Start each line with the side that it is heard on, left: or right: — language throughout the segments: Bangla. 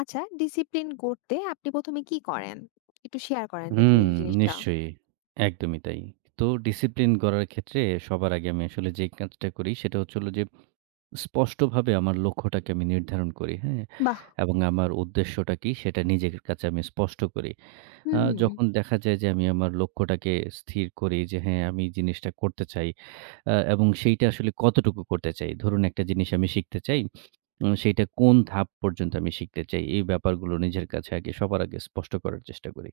left: আচ্ছা, ডিসিপ্লিন গড়তে আপনি প্রথম এ কি করেন? একটু শেয়ার করেন যদি
right: হুম,
left: এই জিনিসটা।
right: নিশ্চয়ই। একদমই তাই। তো ডিসিপ্লিন গড়ার ক্ষেত্রে সবার আগে আমি আসলে যেই কাজটা করি সেটা হলো যে স্পষ্টভাবে আমার লক্ষ্যটাকে আমি নির্ধারণ করি, হ্যাঁ?
left: বাহ!
right: এবং আমার উদ্দেশ্যটা কি সেটা নিজের কাছে আমি স্পষ্ট করি।
left: হুম।
right: যখন দেখা যায় যে আমি আমার লক্ষ্যটাকে স্থির করি যে হ্যাঁ, আমি এই জিনিসটা করতে চাই এবং সেইটা আসলে কতটুকু করতে চাই। ধরুন একটা জিনিস আমি শিখতে চাই, সেইটা কোন ধাপ পর্যন্ত আমি শিখতে চাই এই ব্যাপারগুলো নিজের কাছে আগে সবার আগে স্পষ্ট করার চেষ্টা করি।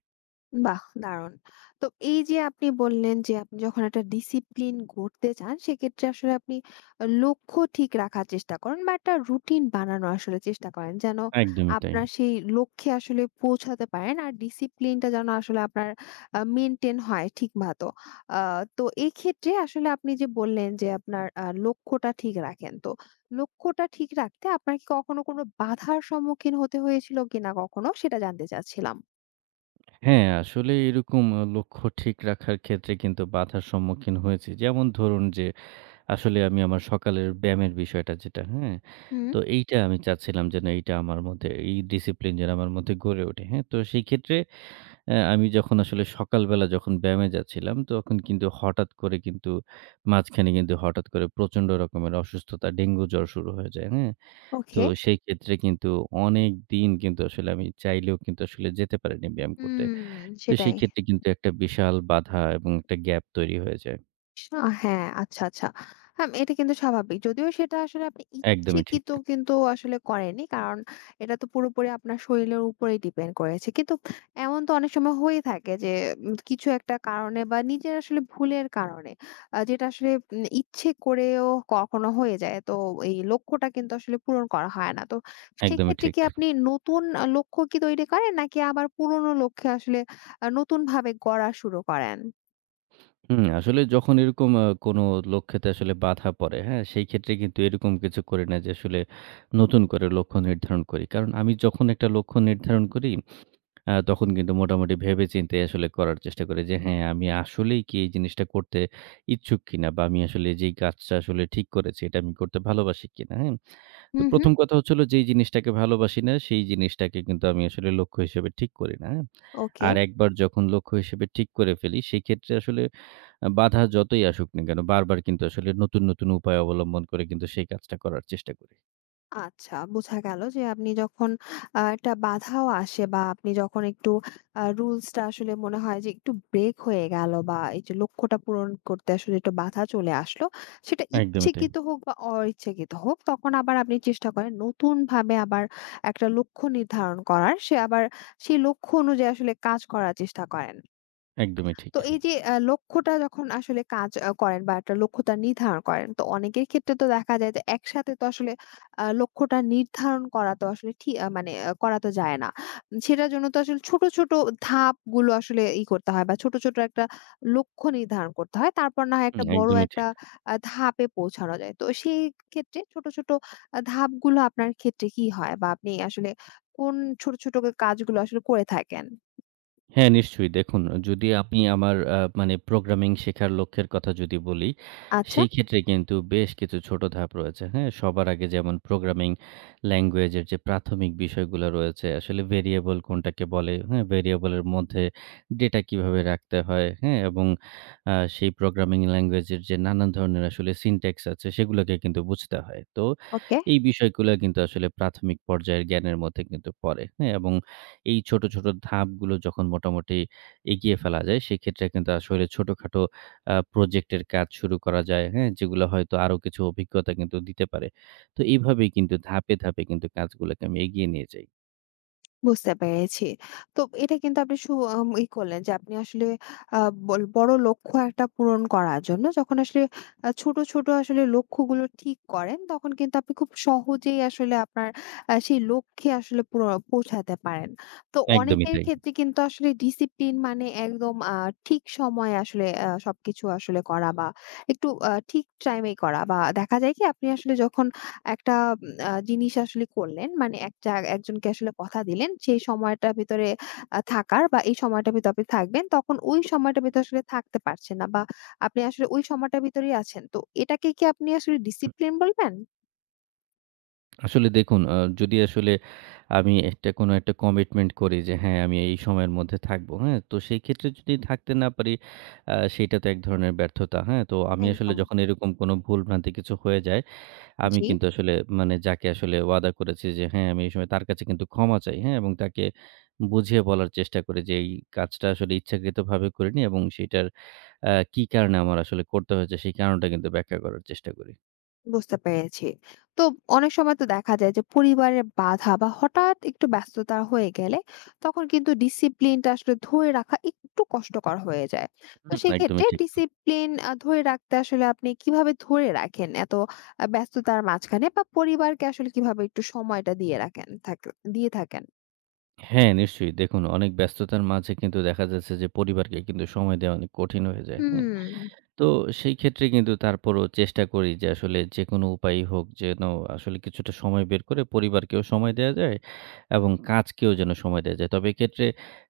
left: বাহ! দারুণ। তো এই যে আপনি বললেন যে আপনি যখন একটা ডিসিপ্লিন গড়তে চান, সেক্ষেত্রে আসলে আপনি লক্ষ্য ঠিক রাখার চেষ্টা করেন বা একটা রুটিন বানানো আসলে চেষ্টা করেন। যেন
right: একদমই তাই।
left: আপনার সেই লক্ষ্যে আসলে পৌঁছাতে পারেন। আর ডিসিপ্লিনটা যেন আসলে আপনার মেইনটেইন হয় ঠিকমতো। আ তো এক্ষেত্রে আসলে আপনি যে বললেন যে আপনার লক্ষ্যটা ঠিক রাখেন। তো লক্ষ্যটা ঠিক রাখতে আপনার কি কখনো কোনো বাধার সম্মুখীন হতে হয়েছিল কিনা কখনো? সেটা জানতে চাচ্ছিলাম।
right: হ্যাঁ, আসলে এরকম লক্ষ্য ঠিক রাখার ক্ষেত্রে কিন্তু বাধার সম্মুখীন হয়েছি। যেমন ধরুন যে, আসলে আমি আমার সকালের ব্যায়ামের বিষয়টা যেটা, হ্যাঁ?
left: হুম।
right: তো এইটা আমি চাচ্ছিলাম যেন এইটা আমার মধ্যে এই ডিসিপ্লিন যেন আমার মধ্যে গড়ে ওঠে, হ্যাঁ? তো সেই ক্ষেত্রে আমি যখন আসলে সকালবেলা যখন ব্যায়ামে যাচ্ছিলাম, তখন কিন্তু হঠাৎ করে কিন্তু মাঝখানে কিন্তু হঠাৎ করে প্রচণ্ড রকমের অসুস্থতা, ডেঙ্গু জ্বর শুরু হয়ে যায়, হ্যাঁ? তো
left: ওকে।
right: সেই ক্ষেত্রে কিন্তু অনেকদিন কিন্তু আসলে আমি চাইলেও কিন্তু আসলে যেতে পারিনি ব্যায়াম করতে।
left: হুম,
right: তো সেই
left: সেটাই।
right: ক্ষেত্রে কিন্তু একটা বিশাল বাধা এবং একটা গ্যাপ তৈরি হয়ে যায়।
left: আ হ্যাঁ, আচ্ছা, আচ্ছা। হ্যাঁ, এটা কিন্তু স্বাভাবিক। যদিও সেটা আসলে আপনি
right: একদমই ঠিক,
left: ইচ্ছাকৃত কিন্তু আসলে করেননি। কারণ এটা তো পুরোপুরি আপনার শরীরের উপরেই ডিপেন্ড করেছে। কিন্তু এমন তো অনেক সময় হয়ে থাকে যে কিছু একটা কারণে বা নিজের আসলে ভুলের কারণে যেটা আসলে ইচ্ছে করেও কখনো হয়ে যায়। তো এই লক্ষ্যটা কিন্তু আসলে পূরণ করা হয় না। তো
right: একদমই
left: সেক্ষেত্রে
right: ঠিক।
left: কি আপনি নতুন লক্ষ্য কি তৈরি করেন? নাকি আবার পুরনো লক্ষ্যে আসলে নতুনভাবে গড়া শুরু করেন?
right: হুম, আসলে যখন এরকম কোনো লক্ষ্যেতে আসলে বাধা পড়ে, হ্যাঁ? সেই ক্ষেত্রে কিন্তু এরকম কিছু করি না যে আসলে নতুন করে লক্ষ্য নির্ধারণ করি। কারণ আমি যখন একটা লক্ষ্য নির্ধারণ করি তখন কিন্তু মোটামুটি ভেবেচিন্তে আসলে করার চেষ্টা করি যে, হ্যাঁ, আমি আসলেই কি এই জিনিসটা করতে ইচ্ছুক কিনা? বা আমি আসলে যেই কাজটা আসলে ঠিক করেছি, এটা আমি করতে ভালোবাসি কিনা? হ্যাঁ? তো
left: হুম, হুম।
right: ১ম কথা হলো যেই জিনিসটাকে ভালোবাসি না, সেই জিনিসটাকে কিন্তু আমি আসলে লক্ষ্য হিসেবে ঠিক করি না। হ্যাঁ?
left: ওকে।
right: আর একবার যখন লক্ষ্য হিসেবে ঠিক করে ফেলি, সেক্ষেত্রে আসলে বাধা যতই আসুক না কেন, বারবার কিন্তু আসলে নতুন, নতুন উপায় অবলম্বন করে কিন্তু সেই কাজটা করার চেষ্টা করি।
left: আচ্ছা, বোঝা গেল যে আপনি যখন একটা বাধাও আসে বা আপনি যখন একটু রুলসটা আসলে মনে হয় যে একটু ব্রেক হয়ে গেল বা এই যে লক্ষ্যটা পূরণ করতে আসলে একটু বাধা চলে আসলো, সেটা
right: একদমই তাই।
left: ইচ্ছাকৃত হোক বা অইচ্ছাকৃত হোক, তখন আবার আপনি চেষ্টা করেন নতুনভাবে আবার একটা লক্ষ্য নির্ধারণ করার। সে আবার সেই লক্ষ্য অনুযায়ী আসলে কাজ করার চেষ্টা করেন।
right: একদমই ঠিক।
left: তো এই যে লক্ষ্যটা যখন আসলে কাজ করেন বা একটা লক্ষ্যটা নির্ধারণ করেন, তো অনেকের ক্ষেত্রে তো দেখা যায় যে একসাথে তো আসলে লক্ষ্যটা নির্ধারণ করা তো আসলে ঠি আ মানে করা তো যায় না। সেটার জন্য তো আসলে ছোট, ছোট ধাপগুলো আসলে করতে হয় বা ছোট, ছোট একটা লক্ষ্য নির্ধারণ করতে হয়। তারপর না হয়
right: হুম,
left: একটা বড়
right: একদমই
left: একটা
right: ঠিক।
left: ধাপে পৌঁছানো যায়। তো সেই ক্ষেত্রে ছোট, ছোট ধাপগুলো আপনার ক্ষেত্রে কি হয়? বা আপনি আসলে কোন ছোট, ছোট কাজগুলো আসলে করে থাকেন?
right: হ্যাঁ, নিশ্চয়ই। দেখুন যদি আমি আমার মানে প্রোগ্রামিং শেখার লক্ষ্যের কথা যদি বলি,
left: আচ্ছা,
right: সেই ক্ষেত্রে কিন্তু বেশ কিছু ছোট ধাপ রয়েছে। হ্যাঁ? সবার আগে যেমন প্রোগ্রামিং ল্যাঙ্গুয়েজ এর যে প্রাথমিক বিষয়গুলো রয়েছে, আসলে ভেরিয়েবল কোনটাকে বলে, হ্যাঁ? ভেরিয়েবল এর মধ্যে ডেটা কিভাবে রাখতে হয়, হ্যাঁ? এবং সেই প্রোগ্রামিং ল্যাঙ্গুয়েজ এর যে নানান ধরনের আসলে সিনট্যাক্স আছে সেগুলোকে কিন্তু বুঝতে হয়। তো
left: ওকে।
right: এই বিষয়গুলো কিন্তু আসলে প্রাথমিক পর্যায়ের জ্ঞানের মধ্যে কিন্তু পড়ে। হ্যাঁ? এবং এই ছোট, ছোট ধাপগুলো যখন মোটামুটি এগিয়ে ফেলা যায়, সেক্ষেত্রে কিন্তু আসলে ছোটখাটো প্রজেক্টের কাজ শুরু করা যায়, হ্যাঁ? যেগুলো হয়তো আরো কিছু অভিজ্ঞতা কিন্তু দিতে পারে। তো এইভাবেই কিন্তু ধাপে, ধাপে কিন্তু কাজগুলোকে আমি এগিয়ে নিয়ে যাই।
left: বুঝতে পেরেছি। তো এটা কিন্তু আপনি সু আম ই করলেন যে আপনি আসলে আ বল বড় লক্ষ্য একটা পূরণ করার জন্য যখন আসলে ছোট, ছোট আসলে লক্ষ্যগুলো ঠিক করেন, তখন কিন্তু আপনি খুব সহজেই আসলে আপনার সেই লক্ষ্যে আসলে পৌঁছাতে পারেন। তো
right: একদমই
left: অনেকের
right: তাই।
left: ক্ষেত্রে কিন্তু আসলে ডিসিপ্লিন মানে একদম ঠিক সময়ে আসলে সবকিছু আসলে করা বা একটু ঠিক টাইমেই করা, বা দেখা যায় কি আপনি আসলে যখন একটা জিনিস আসলে করলেন। মানে একটা একজনকে আসলে কথা দিলেন সেই সময়টার ভিতরে থাকার বা এই সময়টার ভিতরে আপনি থাকবেন। তখন ওই সময়টার ভিতরে আসলে থাকতে পারছেন না, বা আপনি আসলে ওই সময়টার ভিতরেই আছেন। তো এটাকে কি আপনি আসলে ডিসিপ্লিন বলবেন?
right: আসলে দেখুন, যদি আসলে আমি একটা কোনো একটা কমিটমেন্ট করি যে, হ্যাঁ, আমি এই সময়ের মধ্যে থাকবো, হ্যাঁ? তো সেই ক্ষেত্রে যদি থাকতে না পারি, সেইটা তো এক ধরনের ব্যর্থতা, হ্যাঁ? তো আমি আসলে
left: একদম।
right: যখন এরকম কোনো ভুলভ্রান্তি কিছু হয়ে যায় আমি
left: জি।
right: কিন্তু আসলে মানে যাকে আসলে ওয়াদা করেছি যে হ্যাঁ, আমি এই সময় তার কাছে কিন্তু ক্ষমা চাই, হ্যাঁ? এবং তাকে বুঝিয়ে বলার চেষ্টা করি যে এই কাজটা আসলে ইচ্ছাকৃতভাবে করিনি এবং সেটার কি কারণে আমার আসলে করতে হয়েছে সেই কারণটা কিন্তু ব্যাখ্যা করার চেষ্টা করি।
left: বুঝতে পেরেছি। তো অনেক সময় তো দেখা যায় যে পরিবারের বাধা বা হঠাৎ একটু ব্যস্ততা হয়ে গেলে তখন কিন্তু ডিসিপ্লিনটা আসলে ধরে রাখা একটু কষ্টকর হয়ে যায়। তো
right: হুম,
left: সেক্ষেত্রে
right: একদমই ঠিক।
left: ডিসিপ্লিন ধরে রাখতে আসলে আপনি কিভাবে ধরে রাখেন এত ব্যস্ততার মাঝখানে, বা পরিবারকে আসলে কিভাবে একটু সময়টা দিয়ে থাকেন?
right: হ্যাঁ, নিশ্চয়ই। দেখুন অনেক ব্যস্ততার মাঝে কিন্তু দেখা যাচ্ছে যে পরিবারকে কিন্তু সময় দেওয়া অনেক কঠিন হয়ে যায়, হ্যাঁ?
left: হুম।
right: তো সেই ক্ষেত্রে কিন্তু তারপরও চেষ্টা করি যে আসলে যেকোনো উপায়ই হোক যেন আসলে কিছুটা সময় বের করে পরিবারকেও সময় দেওয়া যায় এবং কাজকেও যেন সময় দেওয়া যায়। তবে এক্ষেত্রে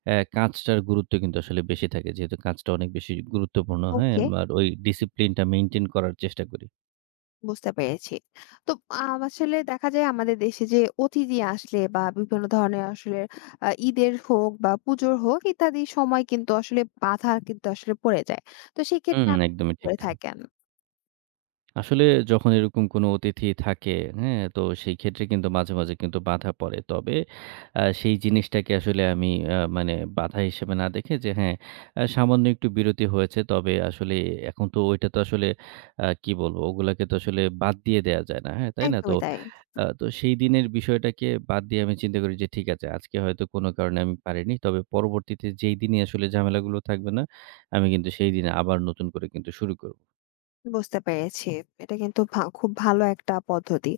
right: কাজটার গুরুত্ব কিন্তু আসলে বেশি থাকে। যেহেতু কাজটা অনেক বেশি গুরুত্বপূর্ণ, হ্যাঁ?
left: ওকে।
right: আর ওই ডিসিপ্লিনটা মেইনটেইন করার চেষ্টা করি।
left: বুঝতে পেরেছি। তো আসলে দেখা যায় আমাদের দেশে যে অতিথি আসলে বা বিভিন্ন ধরনের আসলে ঈদের হোক বা পুজোর হোক ইত্যাদি সময় কিন্তু আসলে বাধা কিন্তু আসলে পড়ে যায়। তো সেক্ষেত্রে
right: হুম,
left: আপনি কি
right: একদমই ঠিক।
left: করে থাকেন?
right: আসলে যখন এরকম কোনো অতিথি থাকে, হ্যাঁ? তো সেই ক্ষেত্রে কিন্তু মাঝে, মাঝে কিন্তু বাধা পড়ে। তবে সেই জিনিসটাকে আসলে আমি মানে বাধা হিসেবে না দেখে যে হ্যাঁ, সামান্য একটু বিরতি হয়েছে। তবে আসলে এখন তো ওইটা তো আসলে কি বলবো? ওগুলাকে তো আসলে বাদ দিয়ে দেয়া যায় না। হ্যাঁ, তাই না? তো
left: একদমই তাই।
right: আ তো সেই দিনের বিষয়টাকে বাদ দিয়ে আমি চিন্তা করি যে ঠিক আছে আজকে হয়তো কোনো কারণে আমি পারিনি। তবে পরবর্তীতে যেই দিনই আসলে ঝামেলাগুলো থাকবে না, আমি কিন্তু সেই দিন আবার নতুন করে কিন্তু শুরু করব।
left: বুঝতে পেরেছি। এটা কিন্তু খুব ভালো একটা পদ্ধতি।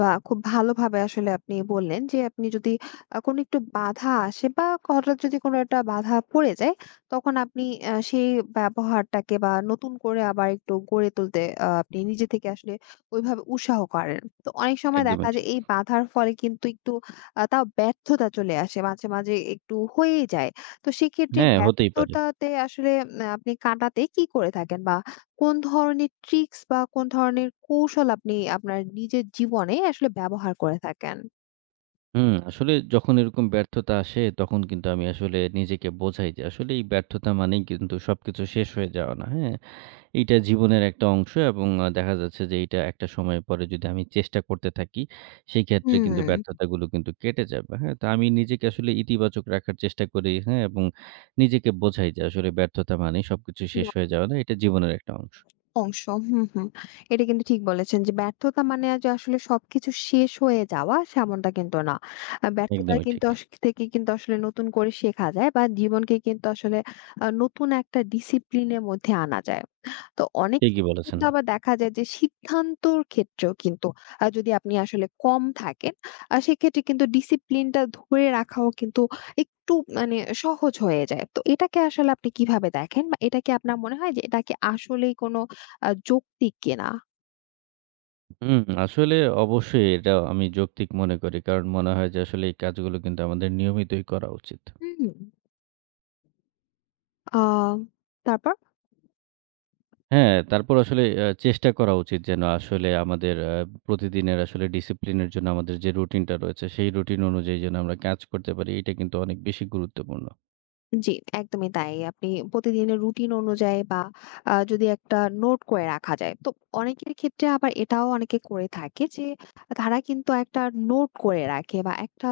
left: বা খুব ভালোভাবে আসলে আপনি বললেন যে আপনি যদি কোনো একটু বাধা আসে বা হঠাৎ যদি কোনো একটা বাধা পড়ে যায়, তখন আপনি সেই ব্যবহারটাকে বা নতুন করে আবার একটু গড়ে তুলতে আপনি নিজে থেকে আসলে ওইভাবে উৎসাহ করেন। তো অনেক সময় দেখা
right: একদমই
left: যায়
right: ঠিক।
left: এই বাধার ফলে কিন্তু একটু তাও ব্যর্থতা চলে আসে। মাঝে, মাঝে একটু হয়েই যায়। তো সেক্ষেত্রে
right: হ্যাঁ, হতেই পারে।
left: ব্যর্থতাতে আসলে আপনি কাটাতে কি করে থাকেন? বা কোন ধরনের ট্রিক্স বা কোন ধরনের কৌশল আপনি আপনার নিজের জীবনে আসলে ব্যবহার করে থাকেন?
right: হুম, আসলে যখন এরকম ব্যর্থতা আসে তখন কিন্তু আমি আসলে নিজেকে বোঝাই যে আসলে এই ব্যর্থতা মানেই কিন্তু সবকিছু শেষ হয়ে যাওয়া না। হ্যাঁ? এইটা জীবনের একটা অংশ এবং দেখা যাচ্ছে যে এইটা একটা সময় পরে যদি আমি চেষ্টা করতে থাকি সেই ক্ষেত্রে কিন্তু
left: হুম,
right: ব্যর্থতাগুলো কিন্তু কেটে যাবে। হ্যাঁ? তো আমি নিজেকে আসলে ইতিবাচক রাখার চেষ্টা করি। হ্যাঁ? এবং নিজেকে বোঝাই যে আসলে ব্যর্থতা মানেই সবকিছু শেষ
left: না,
right: হয়ে যাওয়া না। এটা জীবনের একটা অংশ।
left: অংশ। হুম, হুম। এটা কিন্তু ঠিক বলেছেন যে ব্যর্থতা মানে যে আসলে সবকিছু শেষ হয়ে যাওয়া সেমনটা কিন্তু না। ব্যর্থতা
right: একদমই
left: কিন্তু
right: ঠিক।
left: থেকে কিন্তু আসলে নতুন করে শেখা যায় বা জীবনকে কিন্তু আসলে নতুন একটা ডিসিপ্লিন এর মধ্যে আনা যায়। তো অনেক ক্ষেত্রে
right: ঠিকই বলেছেন।
left: কিন্তু আবার দেখা যায় যে সিদ্ধান্তর ক্ষেত্রেও কিন্তু যদি আপনি আসলে কম থাকেন, সেক্ষেত্রে কিন্তু ডিসিপ্লিনটা ধরে রাখাও কিন্তু একটু মানে সহজ হয়ে যায়। তো এটাকে আসলে আপনি কিভাবে দেখেন? বা এটা কি আপনার মনে হয় যে এটা কি আসলেই কোনো যৌক্তিক কিনা?
right: হুম, আসলে অবশ্যই এটা আমি যৌক্তিক মনে করি। কারণ মনে হয় যে আসলে এই কাজগুলো কিন্তু আমাদের নিয়মিতই করা উচিত।
left: হুম। আ তারপর?
right: হ্যাঁ, তারপর আসলে চেষ্টা করা উচিত যেন আসলে আমাদের প্রতিদিনের আসলে ডিসিপ্লিনের জন্য আমাদের যে রুটিনটা রয়েছে সেই রুটিন অনুযায়ী যেন আমরা কাজ করতে পারি। এটা কিন্তু অনেক বেশি গুরুত্বপূর্ণ।
left: জি, একদমই তাই। আপনি প্রতিদিনের রুটিন অনুযায়ী বা যদি একটা নোট করে রাখা যায়। তো অনেকের ক্ষেত্রে আবার এটাও অনেকে করে থাকে যে তারা কিন্তু একটা নোট করে রাখে বা একটা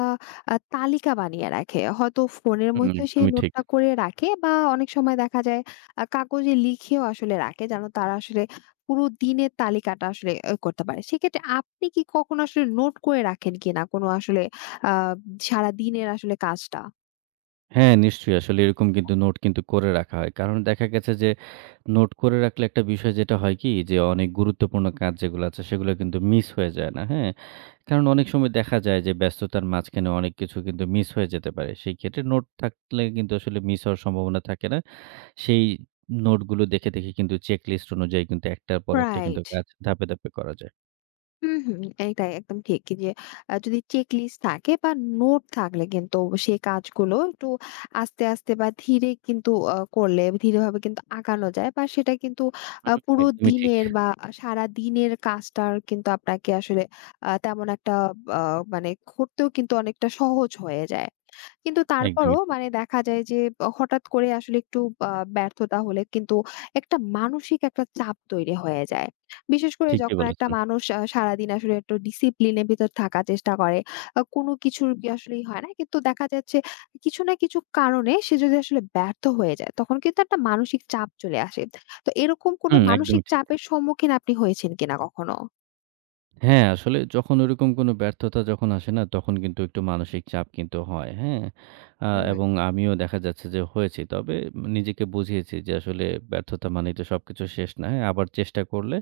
left: তালিকা বানিয়ে রাখে। হয়তো ফোনের
right: হুম,
left: মধ্যে সেই
right: একদমই ঠিক।
left: নোটটা করে রাখে, বা অনেক সময় দেখা যায় কাগজে লিখেও আসলে রাখে যেন তারা আসলে পুরো দিনের তালিকাটা আসলে করতে পারে। সেক্ষেত্রে আপনি কি কখনো আসলে নোট করে রাখেন কিনা কোনো আসলে আ সারাদিনের আসলে কাজটা?
right: হ্যাঁ, নিশ্চয়ই। আসলে এরকম কিন্তু নোট কিন্তু করে রাখা হয়। কারণ দেখা গেছে যে নোট করে রাখলে একটা বিষয় যেটা হয় কি যে অনেক গুরুত্বপূর্ণ কাজ যেগুলো আছে সেগুলো কিন্তু মিস হয়ে যায় না। হ্যাঁ? কারণ অনেক সময় দেখা যায় যে ব্যস্ততার মাঝখানে অনেক কিছু কিন্তু মিস হয়ে যেতে পারে। সেই ক্ষেত্রে নোট থাকলে কিন্তু আসলে মিস হওয়ার সম্ভাবনা থাকে না। সেই নোটগুলো দেখে, দেখে কিন্তু চেক লিস্ট অনুযায়ী কিন্তু একটার পর একটা কিন্তু
left: রাইট।
right: কাজ ধাপে, ধাপে করা যায়।
left: হুম, হুম। এইটাই একদম ঠিক, কি যে যদি চেক লিস্ট থাকে বা নোট থাকলে কিন্তু সে কাজগুলো একটু আস্তে, আস্তে বা ধীরে কিন্তু করলে ধীরেভাবে কিন্তু আগানো যায়, বা সেটা কিন্তু পুরো
right: একদমই ঠিক,
left: দিনের বা সারাদিনের কাজটার কিন্তু আপনাকে আসলে তেমন একটা আ মানে করতেও কিন্তু অনেকটা সহজ হয়ে যায়। কিন্তু তারপরও
right: একদমই ঠিক।
left: মানে দেখা যায় যে হঠাৎ করে আসলে একটু আ ব্যর্থতা হলে কিন্তু একটা মানসিক একটা চাপ তৈরি হয়ে যায়। বিশেষ করে
right: ঠিকই
left: যখন একটা
right: বলেছেন।
left: মানুষ সারাদিন আসলে একটু ডিসিপ্লিন এর ভিতর থাকার চেষ্টা করে। কোনো কিছুর কি আসলেই হয় না। কিন্তু দেখা যাচ্ছে কিছু না কিছু কারণে সে যদি আসলে ব্যর্থ হয়ে যায় তখন কিন্তু একটা মানসিক চাপ চলে আসে। তো এরকম কোনো
right: হুম,
left: মানসিক
right: একদমই ঠিক।
left: চাপের সম্মুখীন আপনি হয়েছেন কিনা কখনো?
right: হ্যাঁ, আসলে যখন ওরকম কোনো ব্যর্থতা যখন আসে না, তখন কিন্তু একটু মানসিক চাপ কিন্তু হয়, হ্যাঁ?
left: হুম,
right: এবং আমিও দেখা যাচ্ছে যে হয়েছি। তবে নিজেকে বুঝিয়েছি যে আসলে ব্যর্থতা মানেই তো সবকিছু শেষ না। হ্যাঁ, আবার চেষ্টা করলে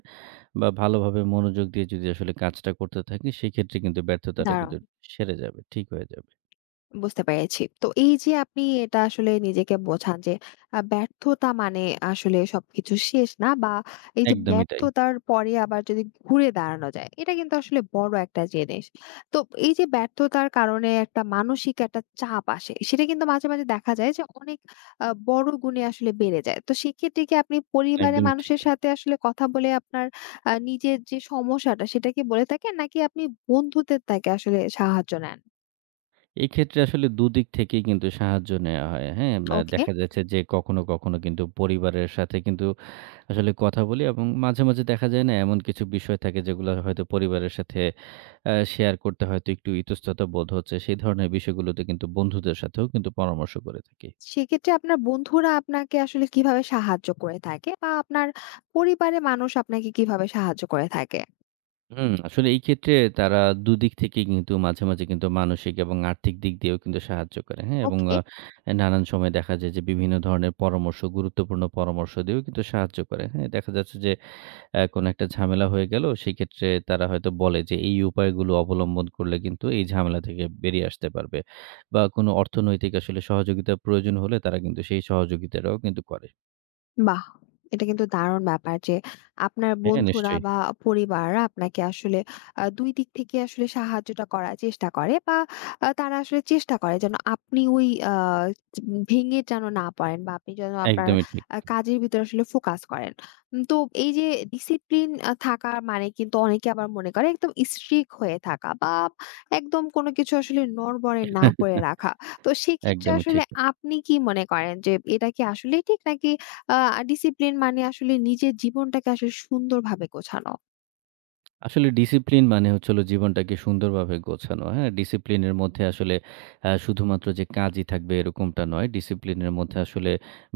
right: বা ভালোভাবে মনোযোগ দিয়ে যদি আসলে কাজটা করতে থাকি, সেক্ষেত্রে কিন্তু ব্যর্থতাটা কিন্তু
left: দারুণ।
right: সেরে যাবে, ঠিক হয়ে যাবে।
left: বুঝতে পেরেছি। তো এই যে আপনি এটা আসলে নিজেকে বোঝান যে ব্যর্থতা মানে আসলে সবকিছু শেষ না, বা এই যে
right: একদমই তাই।
left: ব্যর্থতার পরে আবার যদি ঘুরে দাঁড়ানো যায়, এটা কিন্তু আসলে বড় একটা জিনিস। তো এই যে ব্যর্থতার কারণে একটা মানসিক একটা চাপ আসে, সেটা কিন্তু মাঝে, মাঝে দেখা যায় যে অনেক বড় গুণে আসলে বেড়ে যায়। তো সেক্ষেত্রে কি আপনি পরিবারের
right: একদমই ঠিক।
left: মানুষের সাথে আসলে কথা বলে আপনার নিজের যে সমস্যাটা সেটা কি বলে থাকেন? নাকি আপনি বন্ধুদের থেকে আসলে সাহায্য নেন?
right: এক্ষেত্রে আসলে দুদিক থেকেই কিন্তু সাহায্য নেয়া হয়, হ্যাঁ?
left: ওকে।
right: দেখা যাচ্ছে যে কখনো, কখনো কিন্তু পরিবারের সাথে কিন্তু আসলে কথা বলি এবং মাঝে, মাঝে দেখা যায় না এমন কিছু বিষয় থাকে যেগুলো হয়তো পরিবারের সাথে শেয়ার করতে হয়তো একটু ইতস্ততা বোধ হচ্ছে। সেই ধরনের বিষয়গুলোতে কিন্তু বন্ধুদের সাথেও কিন্তু পরামর্শ করে থাকি।
left: সেক্ষেত্রে আপনার বন্ধুরা আপনাকে আসলে কিভাবে সাহায্য করে থাকে? বা আপনার পরিবারের মানুষ আপনাকে কিভাবে সাহায্য করে থাকে?
right: হুম, আসলে এই ক্ষেত্রে তারা দুদিক থেকেই কিন্তু মাঝে, মাঝে কিন্তু মানসিক এবং আর্থিক দিক দিয়েও কিন্তু সাহায্য করে। হ্যাঁ? এবং
left: ওকে।
right: নানান সময় দেখা যায় যে বিভিন্ন ধরনের পরামর্শ, গুরুত্বপূর্ণ পরামর্শ দিয়েও কিন্তু সাহায্য করে। হ্যাঁ? দেখা যাচ্ছে যে কোনো একটা ঝামেলা হয়ে গেল, সেক্ষেত্রে তারা হয়তো বলে যে, "এই উপায়গুলো অবলম্বন করলে কিন্তু এই ঝামেলা থেকে বেরিয়ে আসতে পারবে।" বা কোনো অর্থনৈতিক আসলে সহযোগিতার প্রয়োজন হলে তারা কিন্তু সেই সহযোগিতাটাও কিন্তু করে।
left: বাহ! এটা কিন্তু দারুণ ব্যাপার যে আপনার
right: হ্যাঁ,
left: বন্ধুরা
right: নিশ্চয়ই।
left: বা পরিবার আপনাকে আসলে দুই দিক থেকে আসলে সাহায্যটা করার চেষ্টা করে, বা তারা আসলে চেষ্টা করে যেন আপনি ওই আ ভেঙে যেন না পড়েন, বা আপনি যেন আপনার
right: একদমই ঠিক।
left: কাজের ভিতরে আসলে ফোকাস করেন। তো এই যে ডিসিপ্লিন থাকা মানে কিন্তু অনেকে আবার মনে করে একদম স্ট্রিক্ট হয়ে থাকা, বা একদম কোনো কিছু আসলে নড়বড়ে না করে রাখা। তো সেক্ষেত্রে
right: একদমই
left: আসলে
right: ঠিক।
left: আপনি কি মনে করেন যে এটা কি আসলেই ঠিক, নাকি আ ডিসিপ্লিন মানে আসলে নিজের জীবনটাকে আসলে সুন্দরভাবে গোছানো?
right: আসলে ডিসিপ্লিন মানে হলো জীবনটাকে সুন্দরভাবে গোছানো। হ্যাঁ? ডিসিপ্লিনের মধ্যে আসলে শুধুমাত্র যে কাজই থাকবে এরকমটা নয়। ডিসিপ্লিনের মধ্যে আসলে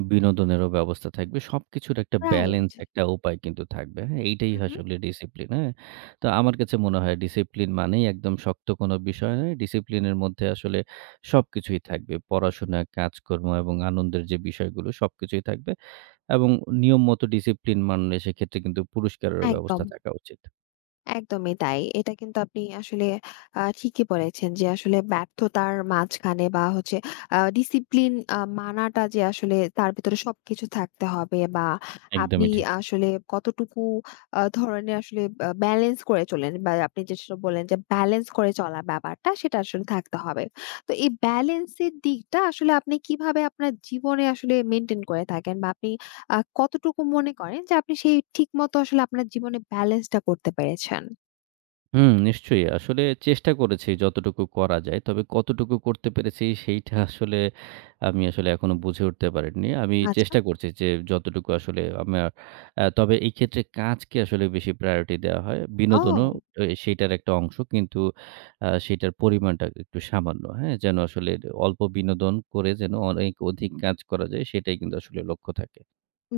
right: বিনোদনেরও ব্যবস্থা থাকবে। সবকিছুর একটা
left: রাইট।
right: ব্যালেন্স একটা উপায় কিন্তু থাকবে। হ্যাঁ? এইটাই
left: হুম, হুম।
right: আসলে ডিসিপ্লিন। হ্যাঁ? তো আমার কাছে মনে হয় ডিসিপ্লিন মানেই একদম শক্ত কোনো বিষয় নয়। ডিসিপ্লিনের মধ্যে আসলে সবকিছুই থাকবে। পড়াশোনা, কাজকর্ম এবং আনন্দের যে বিষয়গুলো সবকিছুই থাকবে এবং নিয়ম মতো ডিসিপ্লিন মানলে সেক্ষেত্রে কিন্তু পুরস্কারেরও
left: একদম।
right: ব্যবস্থা থাকা উচিত।
left: একদমই তাই। এটা কিন্তু আপনি আসলে ঠিকই বলেছেন যে আসলে ব্যর্থতার মাঝখানে বা হচ্ছে ডিসিপ্লিন মানাটা যে আসলে তার ভিতরে সবকিছু থাকতে হবে, বা আপনি
right: একদমই ঠিক।
left: আসলে কতটুকু ধরনের আসলে ব্যালেন্স করে চলেন, বা আপনি যেটা বললেন যে ব্যালেন্স করে চলা ব্যাপারটা সেটা আসলে থাকতে হবে। তো এই ব্যালেন্সের দিকটা আসলে আপনি কিভাবে আপনার জীবনে আসলে মেইনটেইন করে থাকেন, বা আপনি কতটুকু মনে করেন যে আপনি সেই ঠিকমতো আসলে আপনার জীবনে ব্যালেন্সটা করতে পেরেছেন?
right: হুম, নিশ্চয়ই। আসলে চেষ্টা করেছি যতটুকু করা যায়। তবে কতটুকু করতে পেরেছি সেইটা আসলে আমি আসলে এখনো বুঝে উঠতে পারিনি। আমি
left: আচ্ছা।
right: চেষ্টা করছি যে যতটুকু আসলে আমার তবে এই ক্ষেত্রে কাজকে আসলে বেশি priority দেওয়া হয়। বিনোদনও
left: ও!
right: এ সেইটার একটা অংশ। কিন্তু সেইটার পরিমাণটা একটু সামান্য। হ্যাঁ? যেন আসলে অল্প বিনোদন করে যেন অনেক অধিক কাজ করা যায় সেটাই কিন্তু আসলে লক্ষ্য থাকে।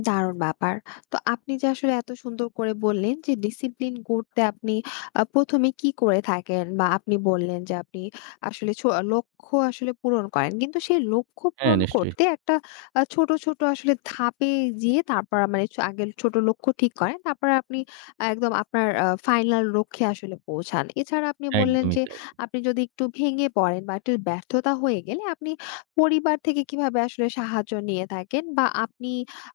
left: দারুণ ব্যাপার। তো আপনি যে আসলে এত সুন্দর করে বললেন যে ডিসিপ্লিন গড়তে আপনি প্রথম এ কি করে থাকেন, বা আপনি বললেন যে আপনি আসলে লক্ষ্য আসলে পূরণ করেন। কিন্তু সেই লক্ষ্য
right: হ্যাঁ,
left: পূরণ
right: নিশ্চয়ই।
left: করতে একটা ছোট, ছোট আসলে ধাপে যেয়ে তারপর মানে আগে ছোট লক্ষ্য ঠিক করেন। তারপরে আপনি একদম আপনার ফাইনাল লক্ষ্যে আসলে পৌঁছান। এছাড়া আপনি বললেন
right: একদমই
left: যে
right: তাই।
left: আপনি যদি একটু ভেঙে পড়েন বা একটু ব্যর্থতা হয়ে গেলে আপনি পরিবার থেকে কিভাবে আসলে সাহায্য নিয়ে থাকেন, বা আপনি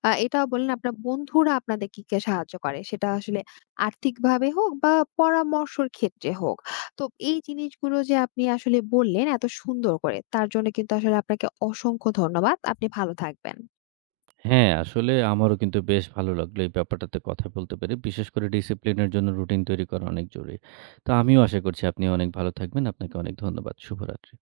left: এটা বললেন আপনার বন্ধুরা আপনাদের কি, কি সাহায্য করে? সেটা আসলে আর্থিকভাবে হোক বা পরামর্শর ক্ষেত্রে হোক। তো এই জিনিসগুলো যে আপনি আসলে বললেন এত সুন্দর করে, তার জন্য কিন্তু আসলে আপনাকে অসংখ্য ধন্যবাদ। আপনি ভালো থাকবেন।
right: হ্যাঁ, আসলে আমারও কিন্তু বেশ ভালো লাগলো এই ব্যাপারটাতে কথা বলতে পেরে। বিশেষ করে ডিসিপ্লিনের জন্য রুটিন তৈরি করা অনেক জরুরি। তো আমিও আশা করছি আপনি অনেক ভালো থাকবেন। আপনাকে অনেক ধন্যবাদ। শুভরাত্রি।